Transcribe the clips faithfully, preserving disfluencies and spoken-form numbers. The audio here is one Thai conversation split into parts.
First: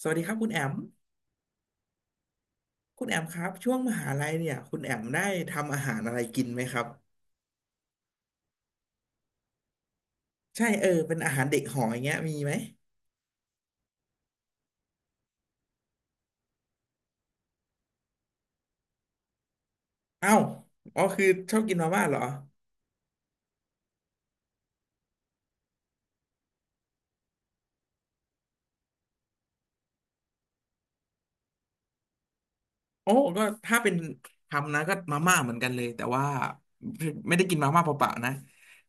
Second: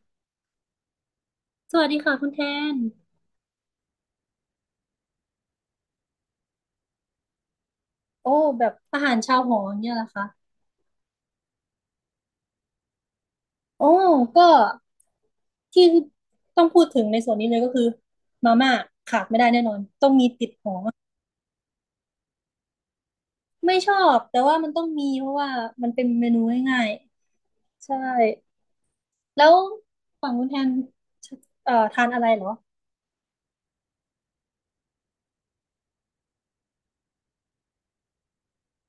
สวัสดีครับคุณแอมสวัสดีค่ะคุณแทนคุณแอมครับช่วงมหาลัยเนี่ยคุณแอมได้ทำอาหารอะไรกินไหมครับโอ้แบบอาหารชาวหออย่างเนี่ยแหละค่ะใช่เออเป็นอาหารเด็กหออย่างเงี้ยมีไหมโอ้ก็ที่ต้องพูดถึงในส่วนนี้เลยก็คือมาม่าขาดไม่ได้แน่นอนต้องมีเอ้าวติดหออ๋อคือชอบกินมาม่าเหรอไม่ชอบแต่ว่ามันต้องมีเพราะว่ามันเป็นเมนูง่ายๆใช่แล้วฝั่งคุณแทนเอ่อทานอะไรเหรอโอ้ก็ถ้าเป็นทำนะก็มาม่าเหมือนกันเลยแต่ว่าไม่ได้กินมาม่าเปล่าๆนะ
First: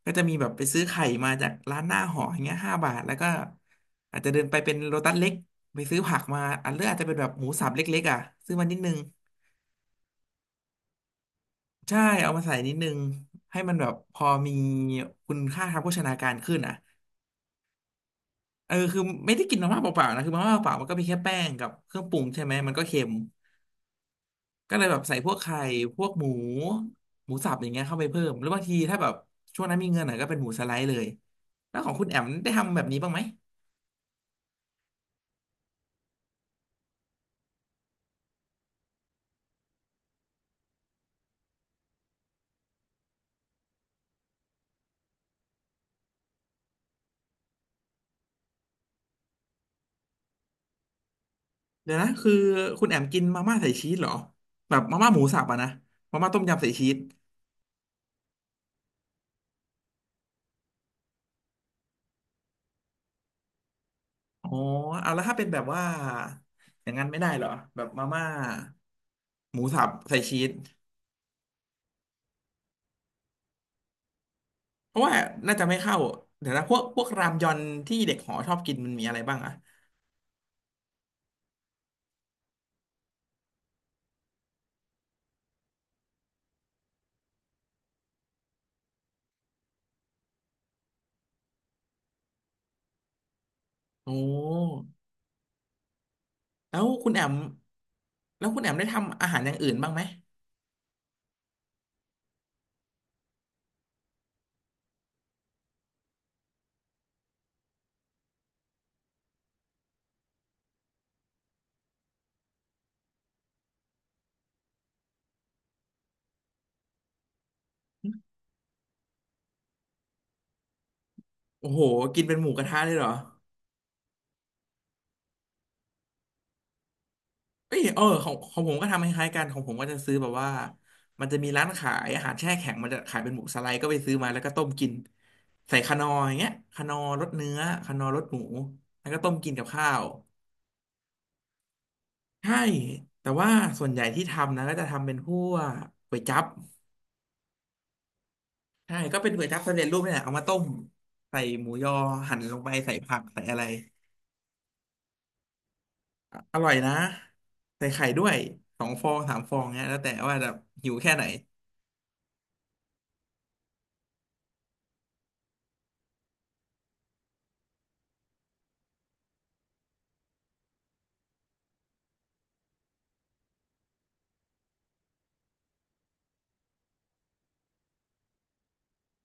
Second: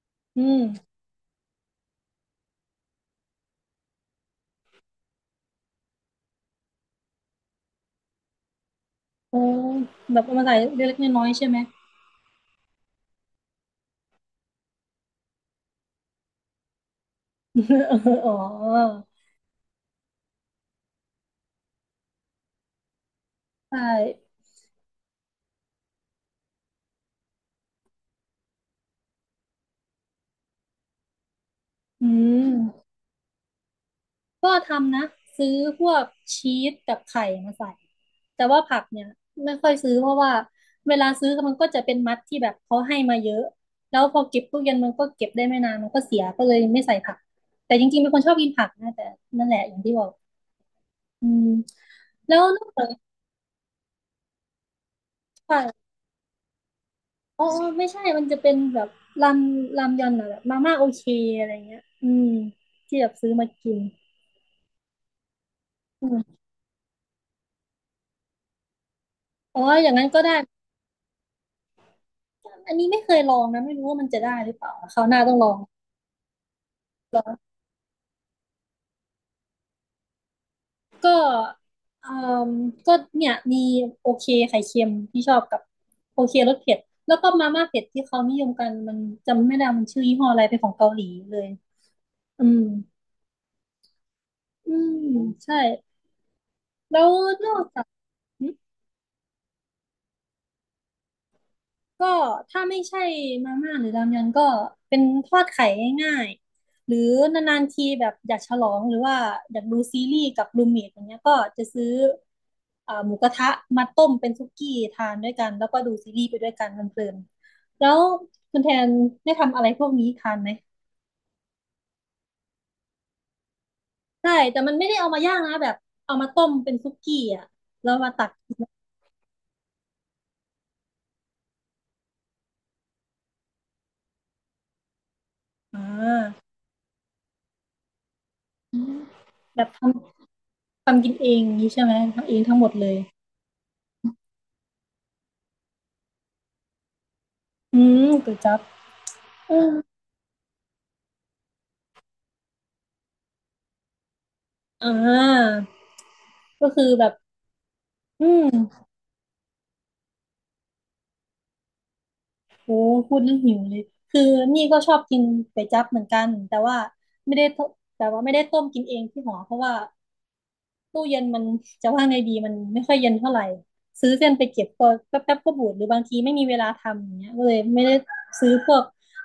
ก็จะมีอืแบบมไปซื้อไข่มาจากร้านหน้าหออย่างเงี้ยห้าบาทแล้วก็อาจจะเดินไปเป็นโลตัสเล็กไปซื้อผักมาอันเลือกอาจจะเป็นแบบหมูสับเล็กๆอ่ะซื้อมานิดนึง โอ้แบบเอามาใส่เล็กๆน้อยๆใช่ไหม ใช่เอามาใส่นิดนึงให้มันแบบพอมีคุณค่าทางโภชนาการขึ้นอ่ะ อ๋อเออคือไม่ได้กินมาม่าเปล่าๆนะคือมาม่าเปล่ามันก็มีแค่แป้งกับเครื่องปรุงใช่ไหมมันก็เค็มใช่ก็เลยแบบใส่พวกไข่พวกหมูหมูสับอย่างเงี้ยเข้าไปเพิ่มหรือบางทีถ้าแบบช่วงนั้นมีเงินหน่อยก็เป็นหมูสไลด์เลยแล้วของคุอืณแอมได้ม ทำแบบนี้บ้างไหมก็ทำนะซื้อพวกชีสกับไข่มาใส่แต่ว่าผักเนี่ยไม่ค่อยซื้อเพราะว่าเวลาซื้อมันก็จะเป็นมัดที่แบบเขาให้มาเยอะแล้วพอเก็บตู้เย็นมันก็เก็บได้ไม่นานมันก็เสียก็เลยไม่ใส่ผักแต่จริงๆเป็นคนชอบกินผักนะแต่นั่นแหละอย่างที่บอกอืมเดี๋ยวนะคือแล้วนอกจาคุณกแอมกินมาม่าใส่ชีสเหรอแบบมาม่าหมูสับอะผันะกมาม่าต้มยำใส่ชีส อ๋ออ๋อไม่ใช่มันจะเป็นแบบรามรามยอนอะแบบมาม่าโอเคอะไรเงี้ยอืมที่แบบซื้อมากินอ๋อเอาแล้วถ้าเป็นแบบว่าอืมอย่างนั้นไม่ได้เหรอแบบมาม่าหอ๋อมูสัอบย่างนั้นใส่ก็ได้ ชีสอันนี้ไม่เคยลองนะไม่รู้ว่ามันจะได้หรือเปล่าเพคราะราวว่าหน้าต้องลอน่างจะไม่เข้าเดี๋ยวนะพวกพวกรามยอนที่เด็กหอชอบกินมันมีอะไรบ้างอะก็เอ่มก็เนี่ยมีโอเคไข่เค็มที่ชอบกับโอเครสเผ็ดแล้วก็มาม่าเผ็ดที่เขานิยมกันมันจำไม่ได้มันชื่อยี่ห้ออะไรเป็นของเกาหลีเลยอืมโอ้อืมใช่แล้วแล้คุวณแอมนอกจาก แล้วคุณแอมได้ทำอาหารอย่างอื่นบ้างไหมก็ถ้าไม่ใช่มาม่าหรือรามยอนก็เป็นทอดไข่ง่ายๆหรือนานๆทีแบบอยากฉลองหรือว่าอยากดูซีรีส์กับรูมเมทอย่างเงี้ยก็จะซื้อเอ่อหมูกระทะมาต้มเป็นซุกี้ทานด้วยกันแล้วก็ดูซีรีส์ไปด้วยกันเพลินๆแล้วคุณแทนได้ทำอะไรพวกนี้ทานไหมโอ้โหกินเป็นหมูกระทะเลยเหรอ ใช่แต่มันไม่ได้เอามาย่างนะแบบเอามาต้มเป็นซุกี้อ่ะเอ้ยแล้วเออมาตัขอกงขกิองนผมก็ทำคล้ายๆกันของผมก็จะซื้อแบบว่ามันจะมีร้านขายอาหารแช่แข็งมันจะขายเป็นหมูสไลด์ก็ไปซื้อมาแล้วก็ต้มกินใส่อ่คานอร์อย่างาเงี้ยคานอร์รสเนื้อคานอร์รสหมูอืมแล้วก็ต้มกินแบกับบทข้าวำทำกินเองนี้ใช่ไหมทำเองทั้ใช่งหมดเลยแต่ว่าส่วนใหญ่ที่ทำนะก็จะทำเป็นพวกก๋วยจั๊บอืมก๋วยจั๊บใช่ก็เป็นก๋วยอืจั๊บม สำเร็จรูปเนี่ยเอามาต้มใส่หมูยอหั่นลงไปใส่ผักใส่อะไรอ่าอก็ร่อยคือนะแบบใส่ไข่ด้อืวยสมองฟองสามฟองเงี้ยแล้วแต่ว่าจะหิวแค่ไหนโหพูดแล้วหิวเลยคือนี่ก็ชอบกินก๋วยจั๊บเหมือนกันแต่ว่าไม่ได้ต้มแต่ว่าไม่ได้ต้มกินเองที่หอเพราะว่าตู้เย็นมันจะว่าไงดีมันไม่ค่อยเย็นเท่าไหร่ซื้อเส้นไปเก็บก็แป๊บๆก็บูดหรือบางทีไม่มีเวลาทำอย่างเงี้ยก็เลยไม่ได้ซื้อพวก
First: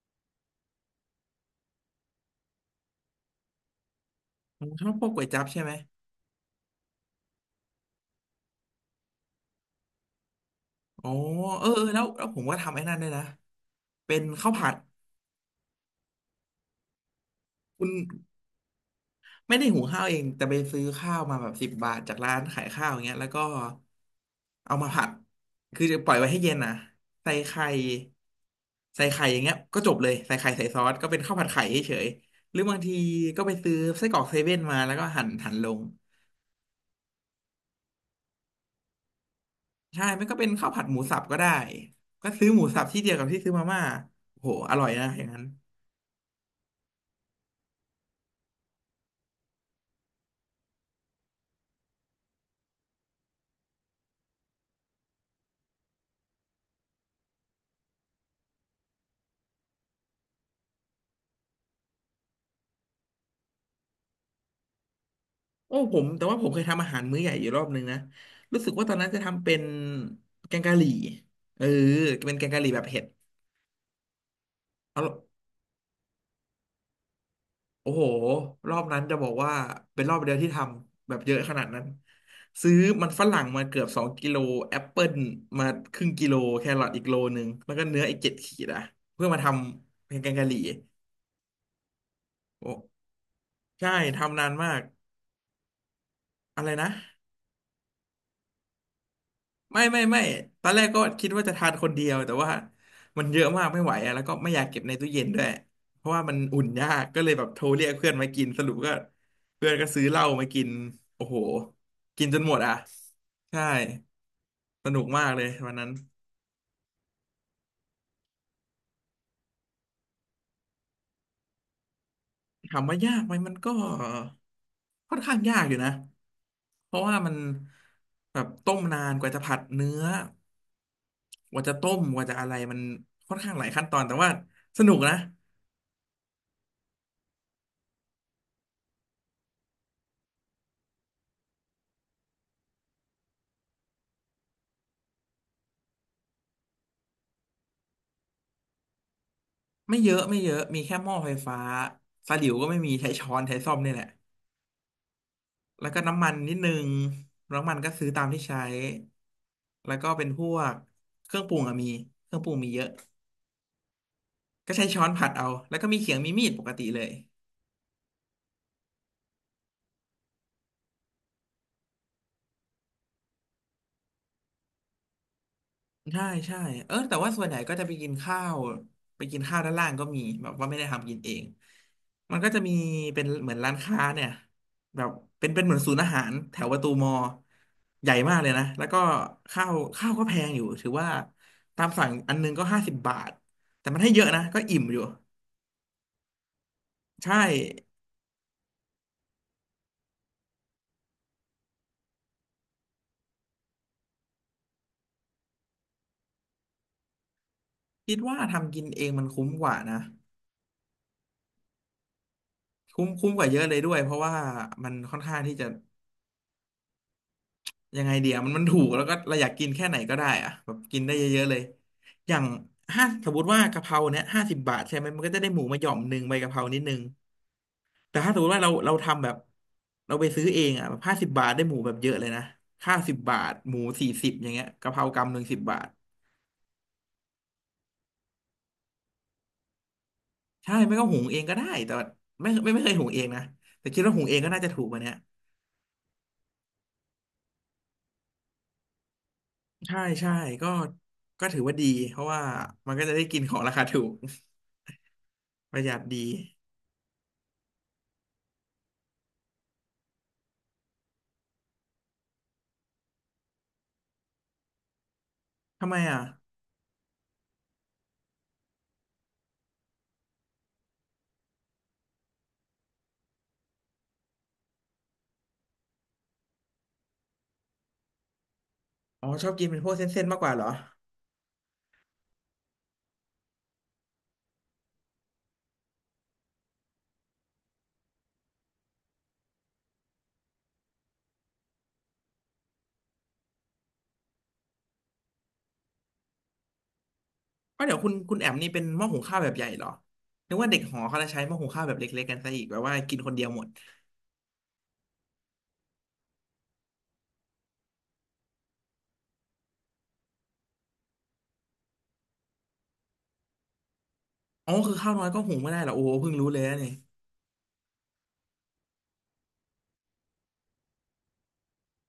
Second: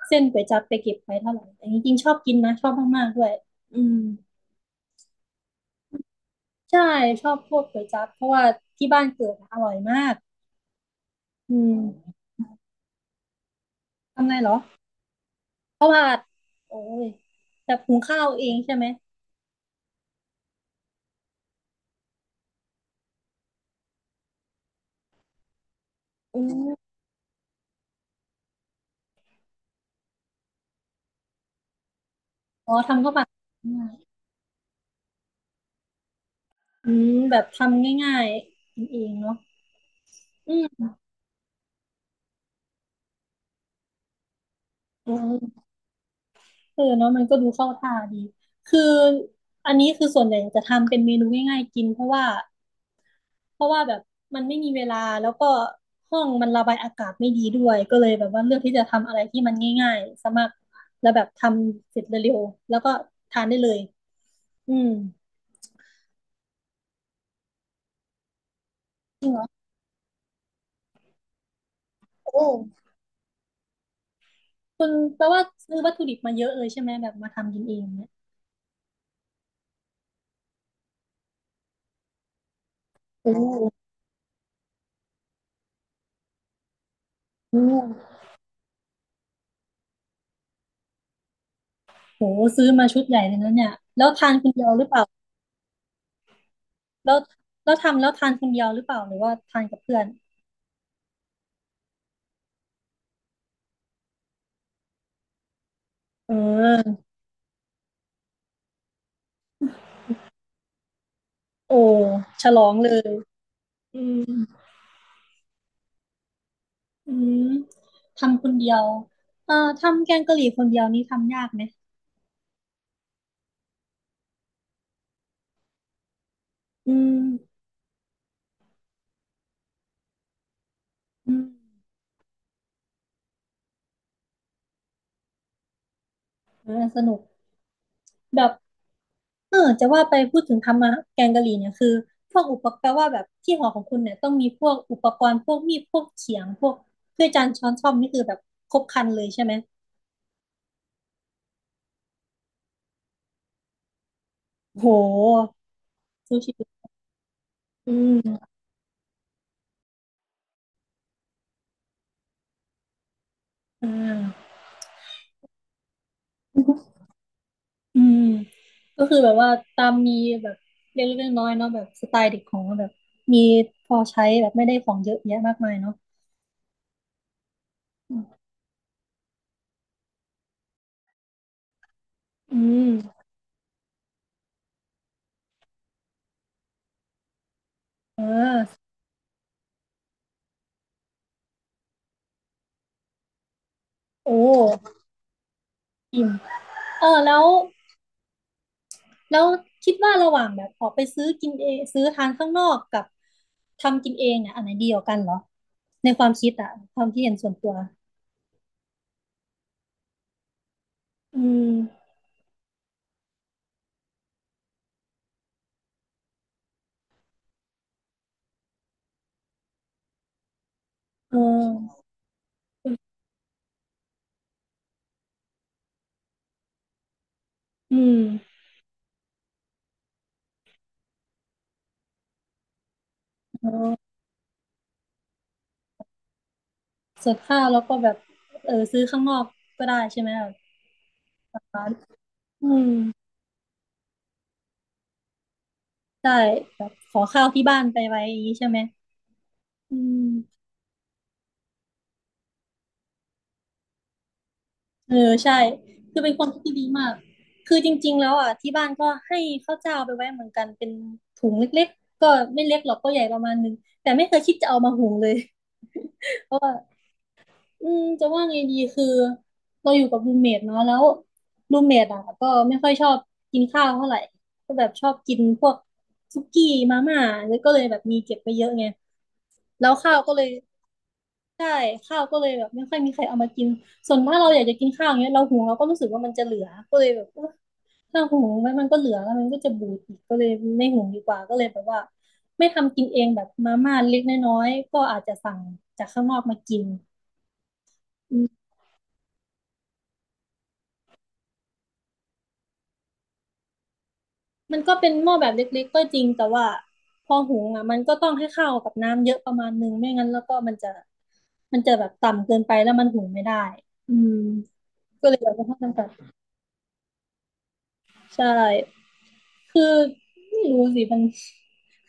เส้นก๋วยจั๊บไปเก็บไว้เท่าไหร่แต่จริงๆชอบกินนะชอบมากๆด้วยอืมผมชอบพวกก๋วยจั๊บใช่ไหม ใช่ชอบพวกก๋วยจั๊บเพราะว่าที่บ้านเกิดอะอร่อยมากอ๋ออืเออมเออแล้วแล้วผมก็ทำไอ้นั่นด้วยนะเป็นทำไงเหข้ารวอ ผัดข้าวผัดโอ้ยแบบคุณหุงข้าวเองใช่ไหมไม่ได้หุงข้าวเองแต่ไปซื้อข้าวมาแบบสิบบาทจากร้านขายข้าวอย่างเงี้ยแล้วก็เอามาผัดคือจะปล่อยไว้ให้อืเย็นนะมใส่ไข่ใส่ไข่อย่างเงี้ยก็จบเลยใส่ไข่ใส่ซอสก็เป็นข้าวผัดไข่เฉยๆหรืออ๋อบางทีทำข้าวผัดก็ไปอืซื้อไส้มกรอกเซเว่นมาแล้วก็หั่นหั่นลงอืมแบบทำง่ายๆกินเองเนาะใช่ไม่ก็เป็นอืข้าวผัดมหมูสับก็ได้ก็ซื้อหมูสับที่เดียวกับที่ซื้อมาม่าโอ้โหอร่อยนะอือย่างนั้น มเออเนาะมันก็ดูเข้าท่าดีคืออันนี้คือส่วนใหญ่จะทำเป็นเมนูง่ายๆกินเพราะว่าเพราะว่าแบบมันไม่มีเวลาแล้วก็ห้องมันระบายอากาศไม่ดีด้วยก็เลยแบบว่าเลือกที่จะทำอะไรที่มันง่ายๆสามารถแล้วแบบทำเสร็จเร็วๆแล้วก็ทานได้เลยอืมโอ้ผมแต่ว่าผมเคยทำอาหารมื้อใหญ่อยู่รอบนึงนะรู้สึกว่าตอนนั้นจะจริงเหรทำอเป็นแกงกะหรี่เออเป็นโอ้ แกงกะหรี่แบบเผ็ดคุณเอาแปลว่าซื้อวัตถุดิบมาเยอะเลยใช่ไหมแบบมาทำกินเองโอ้โหเนี่ยรอบนั้นจะบอกว่าเป็นรอบเดียวที่ทำแบบเยอะขนาดนั้นซื้อมันฝโอ้รั่งมาเกือบโสองกิโลแอปเปิลมาครึ่งกิโลแครอทอีกโลนึงแล้วก็เนื้ออีหกเจ็ดขีดอะเพื่อมาทำเป็นแกงกะหรี่โหซื้อโอ้มาชุดใหญ่เลยนะเนี่ยใช่แล้วทานทำคนานนเดียมาวกหรือเปล่าอะไรนะ แล้วแล้วทำแล้วทานคนเดียวหรือเปล่าหรือว่าทานกัไม่บเพื่ไม่อนไม่ตอนแรกก็คิดว่าจะทานคนเดียวแต่ว่ามันเยอะมากไม่ไหวอะแล้วก็ไม่อยากเก็บในตู้เย็นด้วยเพราะว่าเมันอุ่นยาออกก็เลยแบบโทรเรียกเพื่อนมากินสรุปก็เพื่อนก็ซื้อเหล้ามากินโอ้โหโอ้กินจนฉหมดลออ่ะงเลยใช่อืมสนุกมากเลยวันนั้นอืมทำคนเดียวเอ่อทำแกงกะหรี่คนเดียวนี่ทำยากไหมถามว่ายากไหมมันก็ค่อนข้างยากอยู่นะเพอืราะว่ามันมแบบต้มนานกว่าจะผัดเนื้ออืมกว่าจะต้มกว่าจะอะไรมันค่อนข้างหลายขั้นตอนแต่ว่าสนุกนะ เออสนุกแบบ เออจะว่าไปพูดถึงทำมาแกงกะหรี่เนี่ยคือพวกอุปกรณ์แปลว่าแบบที่หอของคุณเนี่ยต้องมีพวกอุปกรณ์พวกมีดพวกเขียงพวกเ้ืยอจานช้อนส้อมนี่คือแบบครบครันเลยใช่ไหมไม่เยอะไม่เยอะมีแค่หม้อไฟฟ้าสลิ่วก็ไม่มีใช้ช้อนใช้ส้อมนี่แหละโหแล้วก็น้ำมันซูนิชิดนึงน้ำมันก็อืซื้อตามที่มใช้แล้วก็เป็นพวกเครื่องปรุงอะมีเครื่องปรุงมีเยอะอ่าก็ใช้ช้อนผัดเอาแล้วก็มีเขียงมีมีดปกติเลย อืมก็คือแบบว่าตามมีแบบเล็กๆน้อยๆเนาะแบบสไตล์เด็กของเราแบบมีพอใช้แบบไม่ได้ของเยอะแยะมากมายเนาะใช่ใช่เออแต่ว่าส่วนใหญ่ก็จะไปกินข้าวไปกินข้าวด้านล่างก็มีแบบว่าไม่ได้ทำกินเองมันก็จะอืมีมเป็นเหมือนร้านค้าเนี่ยแบบเป็นเป็นเหมือนศูนย์อาหารแถวประตูมอใหญ่เอมากเลยนะแล้่วก็ข้าวข้าวก็แพงอยู่ถือว่าตามสั่งอันนึงก็ห้าสิบบาทแต่มันให้เยอะโอ้นะก็อิ่มอยู่อิ่มเออใช่แล้ว แล้วคิดว่าระหว่างแบบออกไปซื้อกินเองซื้อทานข้างนอกกับทำกินเองเนี่ยอันไหนดีกว่ากันเหรอในความคิดอะความคิดเห็นส่วนตัวคิดว่าทำกินเองมันคุ้มกว่านะอืมคุ้มคุ้มกว่าเยอะเลยด้วยเพราะว่ามันค่อนข้างที่จะ ยังไงเดียวมันมันถูกแล้วก็เราอยากกินแค่ไหนก็ได้อะแบบกินได้เยเออะๆเลย ออย่างห้าสมมติว่ากะเพราเนี้ยห้าสิบบาทใช่ไหมมันก็จะได้หมูมาหย่อมหนึ่งใบกะเพรานิดนึงอืมแต่ถ้าสมมติว่าเราเราทำแบบเราไปซื้อเองอ่ะแบบห้าสิบบาทได้หมูแบบเยอะเลยนะข้าวสิบบาทเออหมูสี่สิบอย่างเงี้ยกะเพรากำหนึ่งสิบบาทส่วนข้าวแล้วก็แบบเออซื้อข้างนอกก็ได้ใช่ไหมแบใช่ไม่ก็หุงเองก็ได้บร้านแต่ว่าไม่ไม่อืไม่เคยมหุงเองนะแต่คิดว่าหุงเองก็น่าจะถูกกว่าเนี้ยได้แบบขอข้าวที่บ้านไปไว้อย่างนี้ใช่ไหมอืใช่ม ใช่ก็ก็ถือว่าดี เพราะว่ามันก็จะได้กินของราคาถูก เออใช่ ประหยัดดีคือเป็นความคิดที่ดีมากคือจริงๆแล้วอ่ะที่บ้านก็ให้ข้าวเจ้าไปไว้เหมือนกันเป็นถุงเล็กๆก็ไม่เล็กหรอกก็ใหญ่ประมาณนึงแต่ไม่เคยคิดจะเอามาหุงเลย ทำไมอ่ะ เพราะว่าอืมจะว่าไงดีคือเราอยู่กับรูมเมทเนาะแล้วรูมเมทอ่ะก็ไม่ค่อยชอบกินข้าวเท่าไหร่ก็แบบชอบกินพวกสุกี้มาม่าแล้วก็เลยแบบมีเก็บไปเยอะไงอ๋อชอบกินเป็นแล้พววกข้าวเส้นๆก็มาเลกกย ว่าเหรอใช่ข้าวก็เลยแบบไม่ค่อยมีใครเอามากินส่วนถ้าเราอยากจะกินข้าวอย่างเงี้ยเราหุงเราก็รู้สึกว่ามันจะเหลือก็เลยแบบเออถ้าหุงมันมันก็เหลือแล้วมันก็จะบูดอีกก็เลยไม่หุงดีกว่าก็เลยแบบว่าไม่ทำกินเองแบบมาม่าเล็กน้อยๆก็อาจจะสั่งจากข้างนอกมากินอ๋อเดี๋ยวคุณคุอืณแอมมนี่เป็นหม้อหุงข้าวแบบใหญ่เหรอนึกว่าเด็กหอเขาจะใช้หม้อหุงข้าวแบบเล็กๆกันซะอีกแบบว่ากินคนเดียวหมดมันก็เป็นหม้อแบบเล็กๆก็จริงแต่ว่าพอหุงอ่ะมันก็ต้องให้ข้าวกับน้ำเยอะประมาณนึงไม่งั้นแล้วก็มันจะมันจะแบบต่ำเกินไปแล้วมันหุงไม่ได้อืมอ๋อคือข้าวน้อก็ยเลก็ยแบหุบงต้อไม่ได้งเหรอจำโอ้กัดเพิ่งรู้เลยนะเนี่ยใช่ คือไม่รู้สิมัน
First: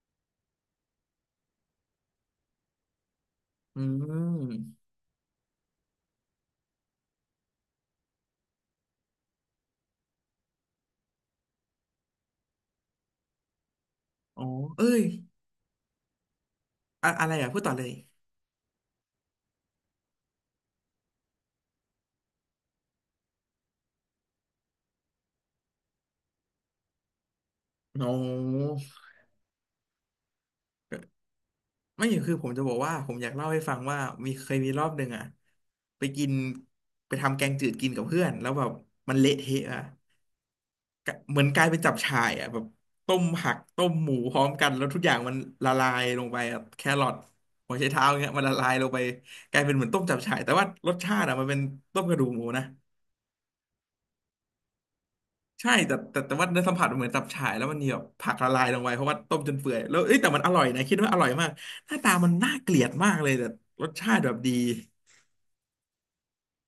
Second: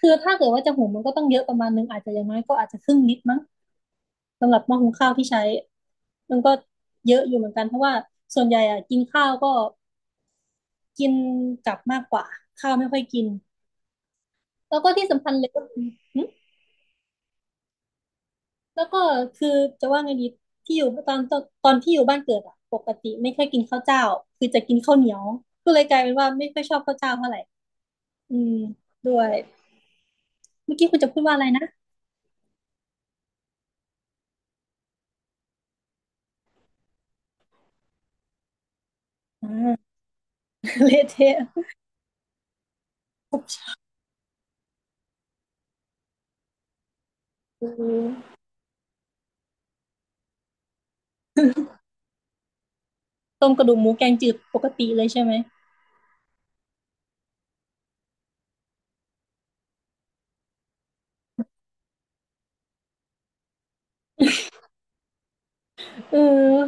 คือถ้าเกิดว่าจะหุงมันก็ต้องเยอะประมาณนึงอาจจะอย่างน้อยก็อาจจะครึ่งลิตรมั้งอืสำหรับหม้อมหุงข้าวที่ใช้มันก็เยอะอยู่เหมือนกันเพราะว่าส่วนใหญ่อะกินข้าวก็กินกลับมากกว่าข้าวไม่ค่อยกินอ๋อแล้วเอ้ก็ยที่สำคัญเลยก็คือหึอะอะไรอ่ะพูดต่อเลยแล้วก็คือจะว่าไงดีที่อยู่ตอนตอนตอนที่อยู่บ้านเกิดอะปกติไม่ค่อยกินข้าวเจ้าคือจะกินข้าวเหนียวก็เลยกลายเป็นว่าไม่ค่อยชอบข้าวเจ้าเท่าไหร่อ๋ออืมด้วยเมื่อกี้คุณจะพูดว่าอะไรนะไม่คือผมจะบอกว่าผมอยากเล่าให้ฟังว่ามีเคยมีรอบหนึ่งอ่ะไปกินไปทำแกงจืดกินกับเพื่อนแล้วแบบมันเละอ่า เทะอ่ะ เละกะเทะ เหมือนกลายเป็นจับฉ่ายอ่ะแบบต้มผักต้มหมูพร้อมกันแล้วทุกอย่างมันละลายลงไปอะแครอทหัวไชเท้าอย่างเงี้ยมันละลายลงไปกลายเป็นเหมือนต้มจับฉ่ายแต่ว่ารสชาติอ่ะมันเป็นต้มกระดูกหมูนะต้มกระดูกหมูแกงจืดปกติเลยใช่ไหมใช่แต่แต่แต่ว่าเนื้อสัมผัสมันเหมือนจับฉ่ายแล้วมันมีแบบผักละลายลงไปเพราะว่าต้มจนเปื่อยแล้วเอ้ยแต่มันอร่อยนะคิดว่าอร่อยมากหน้าตามันน่าเกลียดมากเลยแต่รสชาติแบบดีเออ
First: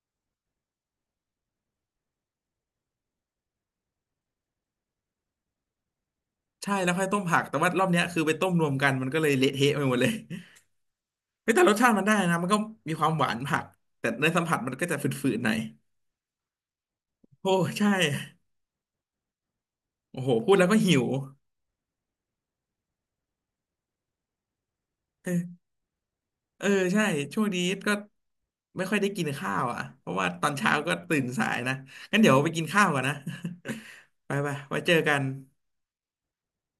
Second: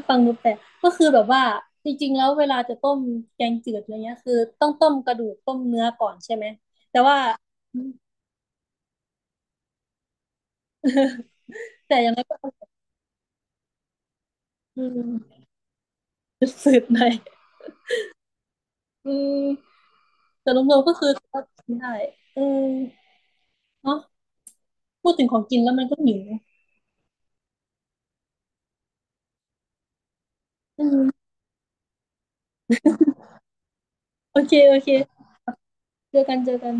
ฟังดูแปลกก็คือแบบว่าจริงๆแล้วเวลาจะต้มแกงจืดอะไรเงี้ยคือต้องต้มกระดูกต้มเนื้อก่อนใช่ไหมใช่แล้วแต่ค่อยว่าต้มผักแต่ว่ารอบเนี้ยคือไปต้มรวมกันมันก็เลยเละเทะไปหมดเลยเฮ้ยแต่รสชาแต่ติมันอได้ย่างไรก็นะมันก็มีความหวานผักแต่เนื้อสัมผัสมันอืก็จะฝมืดๆหน่อย สืดๆหน่ อยโอ้ใช่ อืมโอ้โหพูแต่ดรแล้วก็วมๆก็หิวคือก็กินได้เออเนาะพูดถึงของกินเออแล้วมันก็หิวเออใช่ช่วงนี้ก็ไม่ค่อยได้กินข้าวอ่ะเพราะว่าตอนเช้าอืก็มตื่นสายนะงั้นเดี๋ยวไปกินข้าวก่อนนะ ไปโอไปเคโอไว้เคเจอกันเจอกันเจอกัน